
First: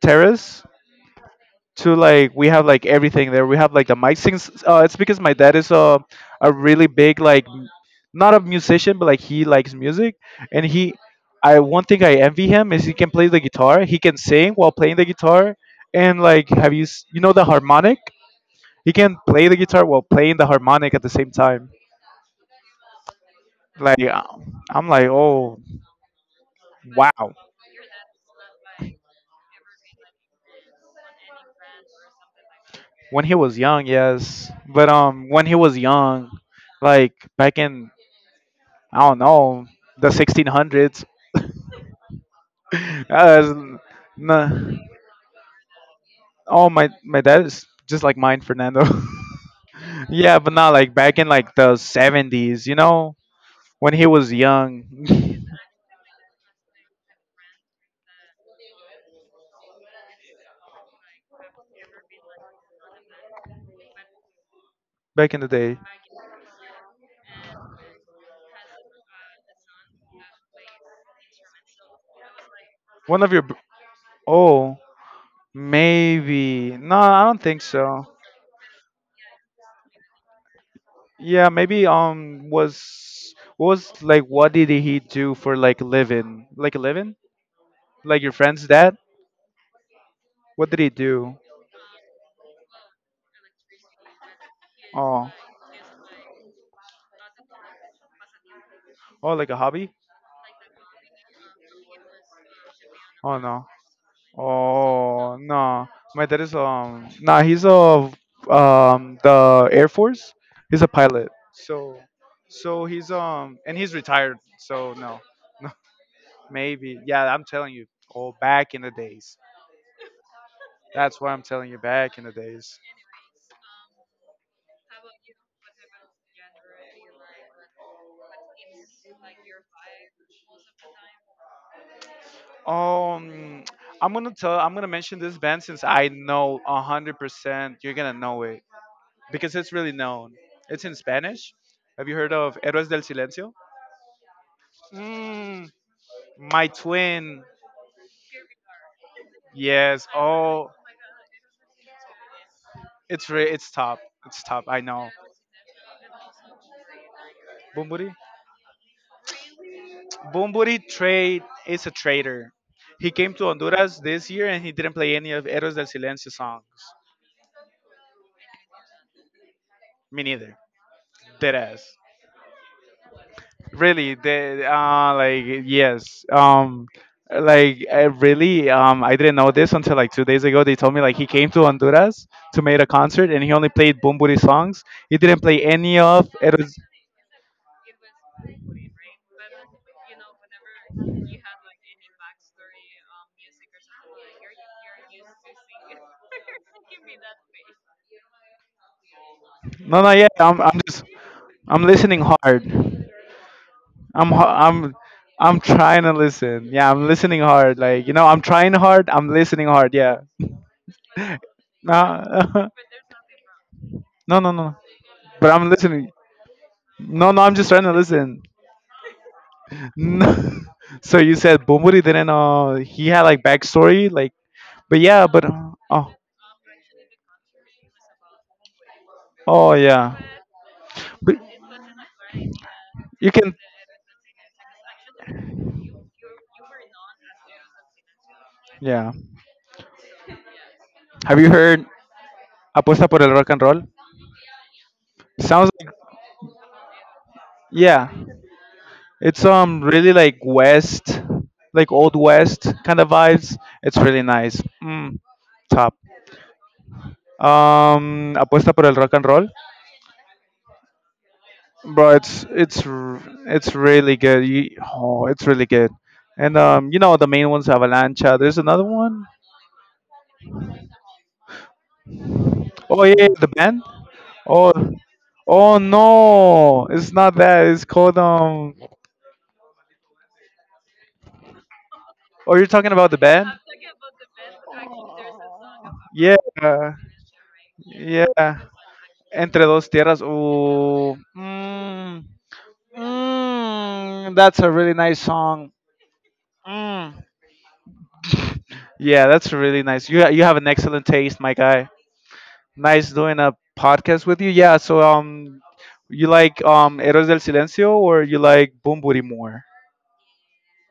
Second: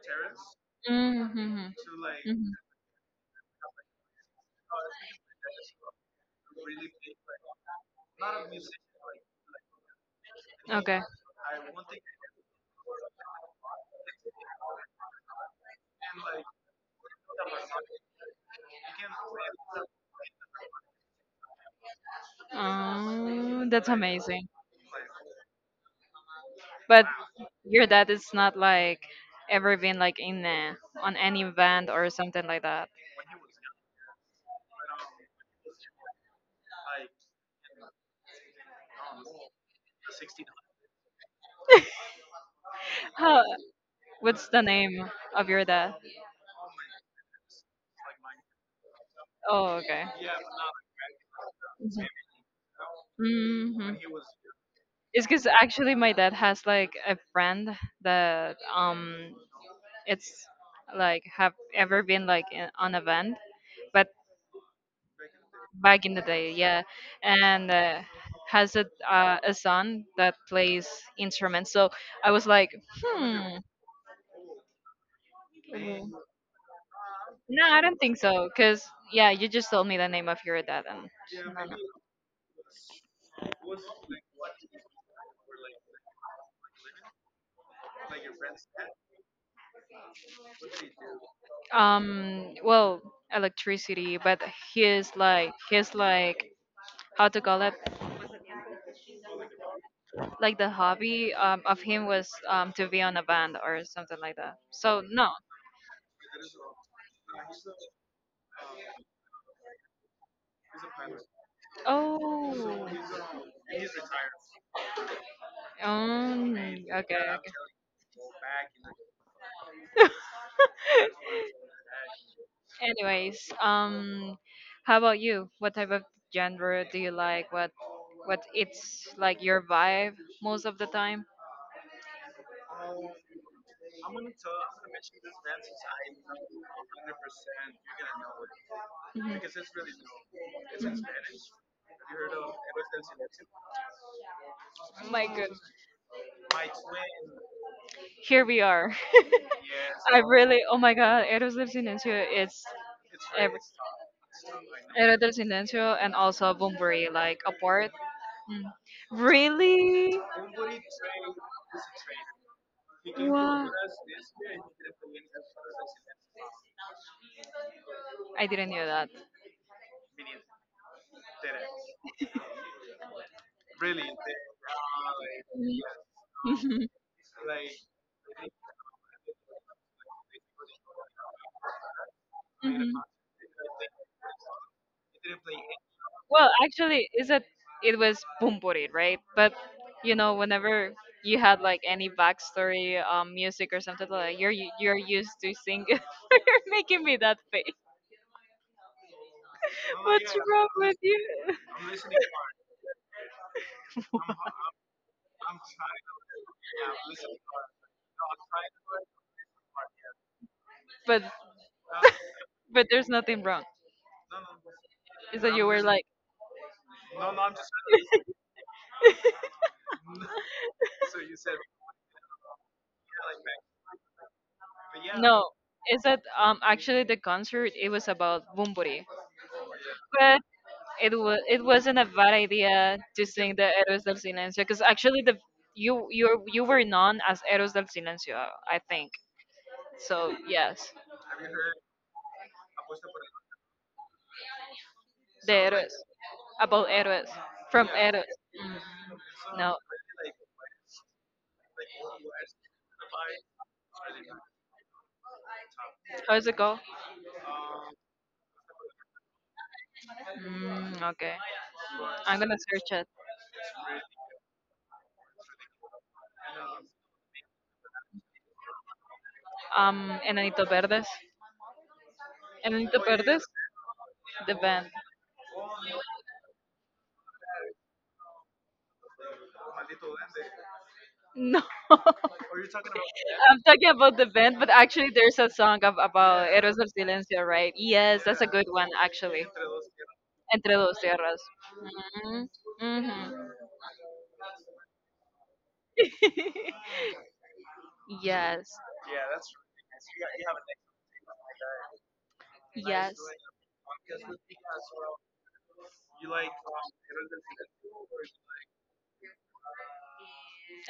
A: terrace
B: Mm-hmm.
A: to like we
B: Hmm.
A: have like everything there. We have like the mic things. Uh, it's because my dad is a a really big like not a musician, but like he likes music, and he,
B: Okay.
A: I one thing I envy him is he can play the guitar. He can sing while playing the guitar, and like have you s- you know the harmonic? He can play the guitar while playing the harmonic at the same time.
B: Oh, that's
A: Like uh,
B: amazing.
A: I'm like oh
B: But
A: wow.
B: your dad is not like ever been like in a, on any event or something like that.
A: When he was young, yes, but um when he was young, like back in I don't know the sixteen hundreds.
B: How,
A: Uh, nah.
B: what's the name of your dad?
A: Oh my my dad is just like mine, Fernando.
B: Oh, okay.
A: Yeah, but not like back in like the seventies, you know, when he
B: Mm-hmm.
A: was young,
B: It's because actually my dad has like a friend that um it's like have ever been like in, on event, but
A: back in the day.
B: back in the day, yeah, and uh, has a uh, a son that plays instruments. So I was like,
A: One of your br-
B: hmm,
A: oh,
B: mm,
A: maybe. No, I don't think
B: no, I don't
A: so.
B: think so, because yeah, you just told me the name of your dad, and
A: Yeah,
B: no,
A: maybe um was was like what did he do for like a living? Like a living? Like your friend's dad? What did he do?
B: no. Um, well, electricity, but his
A: Oh,
B: like his like how to call it,
A: oh, like a hobby?
B: like the hobby um, of him was um, to be on a
A: Oh
B: band
A: no.
B: or something like that. So no.
A: Oh no. My dad is um. Nah, he's a um the Air Force. He's a pilot. So, so
B: Oh.
A: he's um and he's retired. So no, no.
B: Um, okay.
A: Maybe. Yeah, I'm
B: Okay.
A: telling you. Oh, back in the days. That's why I'm telling you back in the days.
B: Anyways, um, how about you? What type of genre do you like? What what it's like your vibe most of the time? Mhm.
A: Um, I'm gonna tell. I'm gonna mention this band since I know hundred percent you're gonna know it, because it's really known. It's in Spanish. Have you heard of Héroes del Silencio?
B: My good.
A: Mm, my twin.
B: Here we are.
A: Yes.
B: I really,
A: Oh,
B: oh my god, Eros del Silencio, it's
A: it's re-
B: every,
A: it's top. It's top. I know.
B: Eros del Silencio and also Bunbury, like, apart.
A: Bumburi.
B: Mm. Really?
A: Bumburi trade is a traitor. He came to
B: Wow.
A: Honduras this year and he didn't play any of Héroes del Silencio songs.
B: I didn't know that.
A: Me neither. Deadass. Really they uh like
B: Yes.
A: yes
B: Mhm.
A: um like I really um I didn't know this until like two days ago they told me like he came to Honduras to make a
B: Mhm.
A: concert and he only played Bumburi songs. He didn't play any of
B: Well,
A: it was
B: actually, is it it was Bumburi, right? But you know, whenever you had like any backstory, um, music or something like that, you're u- you're used to sing. You're making me that face.
A: no no yeah
B: What's
A: i'm,
B: wrong
A: I'm
B: with
A: just
B: you?
A: I'm listening hard I'm ho- I'm I'm trying to listen. Yeah, I'm listening hard. Like, you know, I'm trying hard. I'm listening hard. Yeah.
B: But
A: No,
B: but there's nothing wrong.
A: no, no, no.
B: Is
A: But
B: that you
A: I'm
B: were like,
A: listening. No, no, I'm just trying to listen. No. So you said Bumuri didn't know he had like backstory, like. But yeah,
B: no.
A: but uh,
B: Is
A: oh,
B: that um actually the concert? It was about Bumburi,
A: oh yeah.
B: but it
A: But
B: was it wasn't a bad idea to
A: you
B: sing
A: can.
B: the Héroes del Silencio, because actually the you you you were known as Héroes del Silencio, I think.
A: Yeah.
B: So yes,
A: Have you heard Apuesta por el rock and roll?
B: the
A: Sounds like
B: héroes, about héroes, from
A: yeah.
B: héroes.
A: It's
B: No,
A: um really like West, like old West kind of vibes. It's really nice. Mm, top.
B: how does it go?
A: Um, apuesta por el rock and roll,
B: Mm, okay,
A: bro.
B: I'm
A: It's
B: gonna
A: it's
B: search it.
A: r- it's really good. You, oh, it's really good. And um, you know the main ones Avalancha. There's another one.
B: Um, Enanito Verdes.
A: Oh
B: Enanitos
A: yeah, yeah,
B: Verdes,
A: the band.
B: the
A: Oh,
B: band.
A: oh no, it's not that. It's called um.
B: No,
A: Oh, you're talking about the band?
B: I'm talking about the band, but actually there's a song ab-
A: Yeah,
B: about Héroes del Silencio, right? Yes, that's a good
A: yeah.
B: one actually.
A: Entre Dos Tierras.
B: Entre dos
A: Ooh.
B: tierras.
A: Mm,
B: Hmm. Hmm.
A: mm, that's a really nice song. Mm.
B: Yes,
A: Yeah, that's really nice. You you have an excellent taste, my guy. Nice
B: yes.
A: doing a podcast with you. Yeah. So um, you like um Héroes del Silencio or you like Bumburi more?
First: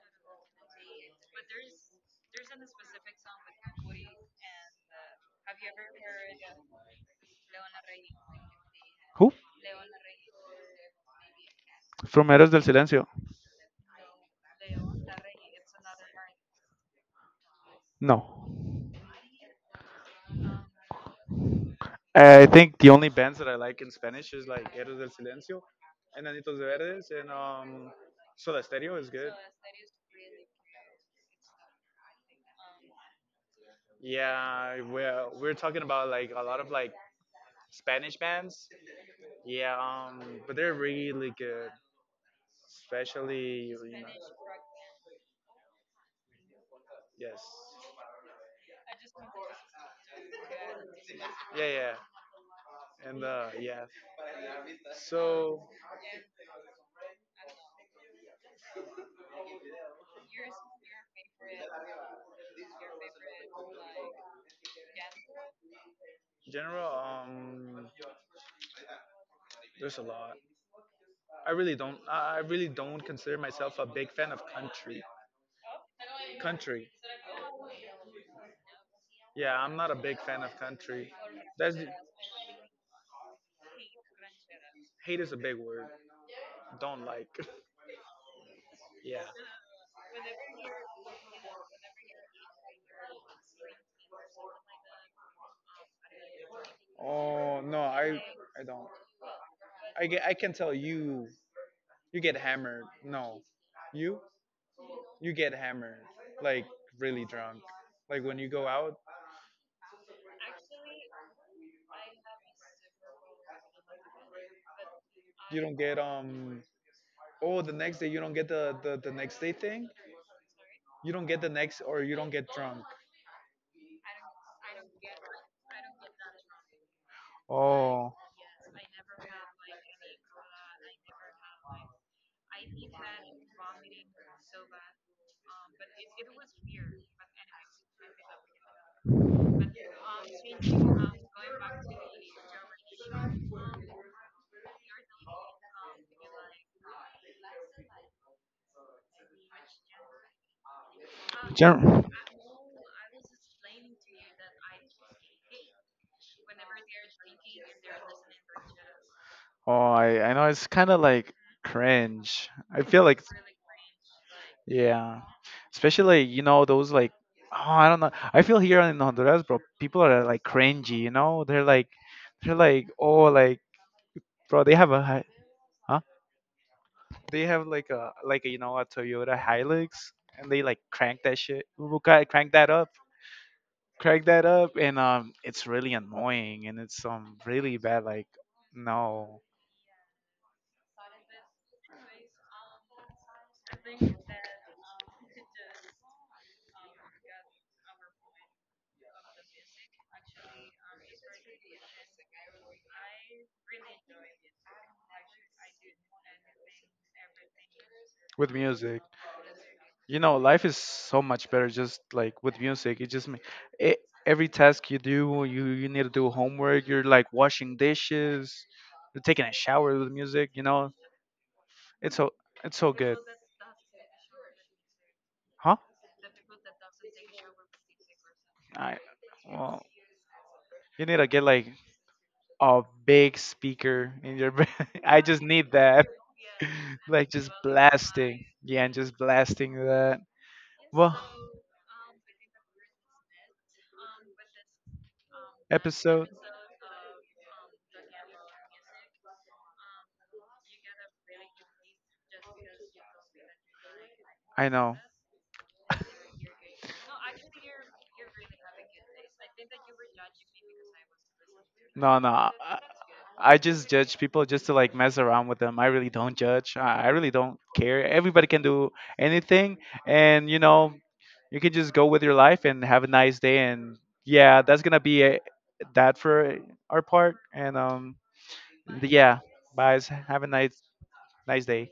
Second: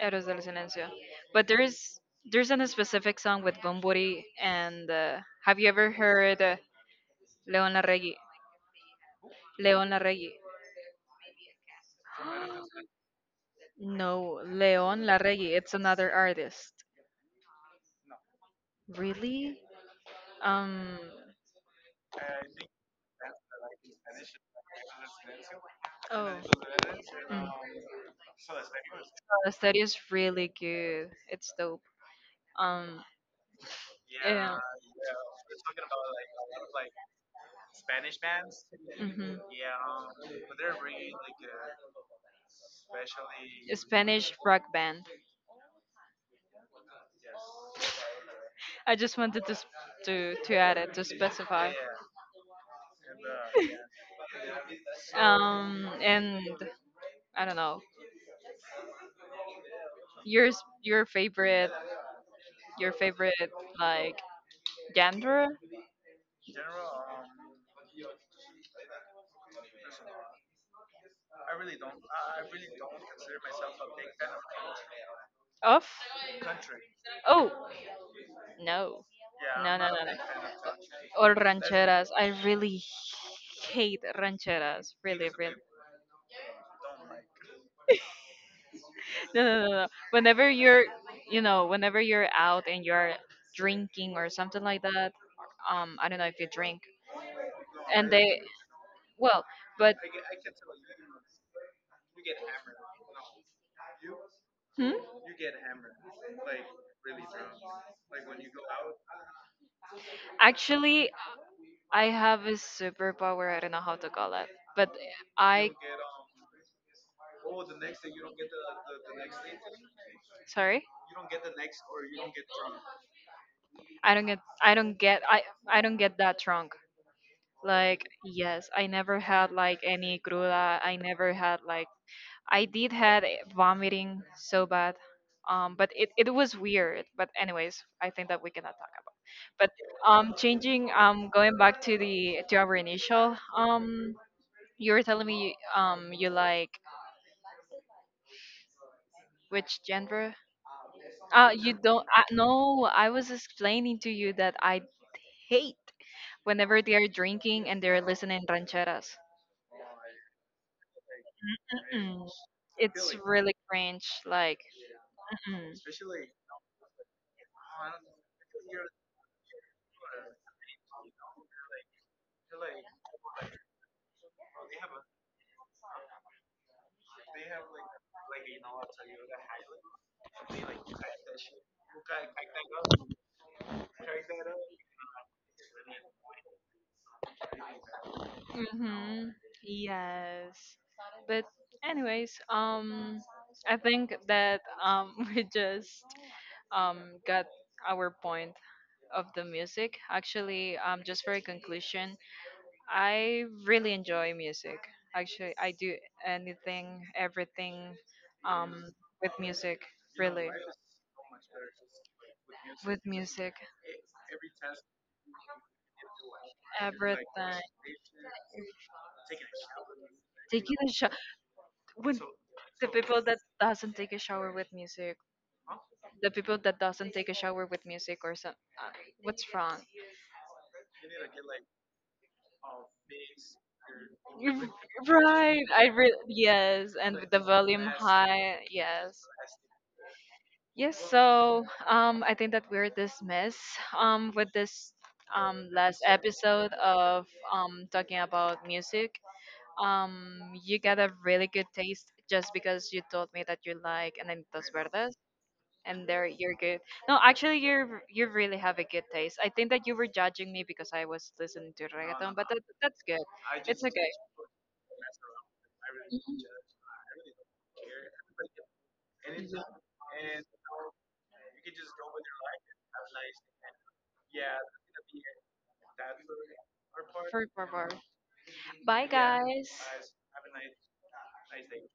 B: Héroes del Silencio. But there is there's a specific song with Bumburi, and uh, have you ever heard uh, Leon Larregui?
A: Who
B: Leon Larregui.
A: from Héroes del Silencio?
B: No, Leon Larregui. It's another artist.
A: No.
B: Really? Um.
A: I think the only bands that I like in Spanish is like Héroes del Silencio and
B: Oh.
A: Anitos de Verdes and
B: Mm. Oh,
A: um Soda Stereo is good.
B: the study is really good. It's dope. Um. Yeah.
A: Yeah, we're we're talking about like a lot of like Spanish bands.
B: Hmm.
A: Yeah, um, but they're really good, especially
B: A
A: you know,
B: Spanish rock band.
A: yes,
B: I just wanted to s- to to add it, to
A: yeah,
B: specify.
A: yeah, and uh, yeah. So
B: Um and I don't know yours your favorite your favorite, like, genre
A: general, um, there's a lot. I really don't, I I really don't consider myself a big fan of country.
B: of
A: Country.
B: oh, no,
A: Yeah, I'm
B: no, no,
A: not a
B: no, no,
A: big fan of country.
B: or
A: That's
B: rancheras. I really hate rancheras,
A: hate
B: really,
A: is a big
B: really.
A: word. Don't like. Yeah.
B: No, no, no, no, whenever you're, you know whenever you're out and you're drinking or something like that, um I don't know if you drink,
A: Oh no,
B: and
A: I
B: they.
A: I don't.
B: Well, but
A: I get I can tell you you get hammered. No. You?
B: hmm?
A: You get hammered. Like really drunk. Like when you go out.
B: Actually, I have a superpower. I don't know how to call it, but
A: You
B: I
A: don't get um. Oh, the next day you don't get the, the, the next day thing?
B: sorry,
A: You don't get the next or you don't get drunk.
B: i don't get i don't get i i don't get that drunk. Like,
A: Oh,
B: yes, I never had like any cruda. I never had like I did had, eh, vomiting so bad. Um but it, it was weird. But anyways, I think that we cannot talk about. But um changing, um going back to the to our initial. um You were telling me, um you like which genre? Uh you
A: germ.
B: don't I, no, I was explaining to you that I hate whenever they are drinking and they're listening rancheras.
A: Oh, I, I know it's kind of like
B: Mm-mm.
A: cringe. I feel
B: It's
A: like,
B: really cringe, like
A: yeah,
B: mm-mm.
A: especially like, you know those like oh I don't know. I feel here in Honduras, bro, people are like cringy. You know, they're like they're like oh like bro, they have a hi- huh? They have like a like a, you know a Toyota Hilux, and they like crank that shit. Ooh, ca- Crank that up, crank that up, and um, it's really annoying and it's um really bad. Like
B: Mm-hmm.
A: no.
B: Yes. But anyways, um I think that um we just um got our point of the music. Actually, um just for a conclusion, I really enjoy music. Actually, I do anything, everything,
A: With
B: um,
A: music.
B: with music.
A: You know,
B: Really,
A: life is so much better just like with music.
B: with
A: It just ma-
B: music,
A: e- every task you do, you you need to do homework, you're like
B: everything.
A: washing dishes, taking a shower with music. You
B: Taking
A: know,
B: a shower.
A: it's
B: When
A: so it's
B: the
A: so good,
B: people that doesn't take a shower with music,
A: huh?
B: the people that doesn't take a shower with music or some, uh,
A: I
B: what's wrong?
A: well, you need to get like a big speaker in your. Ba-
B: You-
A: I just
B: Right.
A: need
B: I
A: that,
B: re- yes, and
A: like
B: with the
A: just
B: volume
A: blasting.
B: high.
A: Yeah, and just
B: Yes.
A: blasting that.
B: Yes,
A: Well
B: so um, I think that we're dismissed, um, with this, um, last
A: episode.
B: episode of, um, talking about music. Um, you got a really good taste, just because you told me that you like Ananitas
A: I know.
B: Verdes, and there you're good. No, actually, you're you really have a good taste. I think that you were judging me because I was listening to
A: No, no.
B: reggaeton, but
A: I,
B: that, that's good.
A: I
B: It's
A: just
B: okay.
A: judge people just to like mess around with them. I really don't judge. I, I really don't care. Everybody can do
B: Mhm.
A: anything, and you know, you can just go with your life and have a nice day. And yeah, that's gonna be it that for our part.
B: For, for,
A: And
B: for.
A: um,
B: Bye,
A: yeah,
B: guys.
A: bye. Have a nice nice day.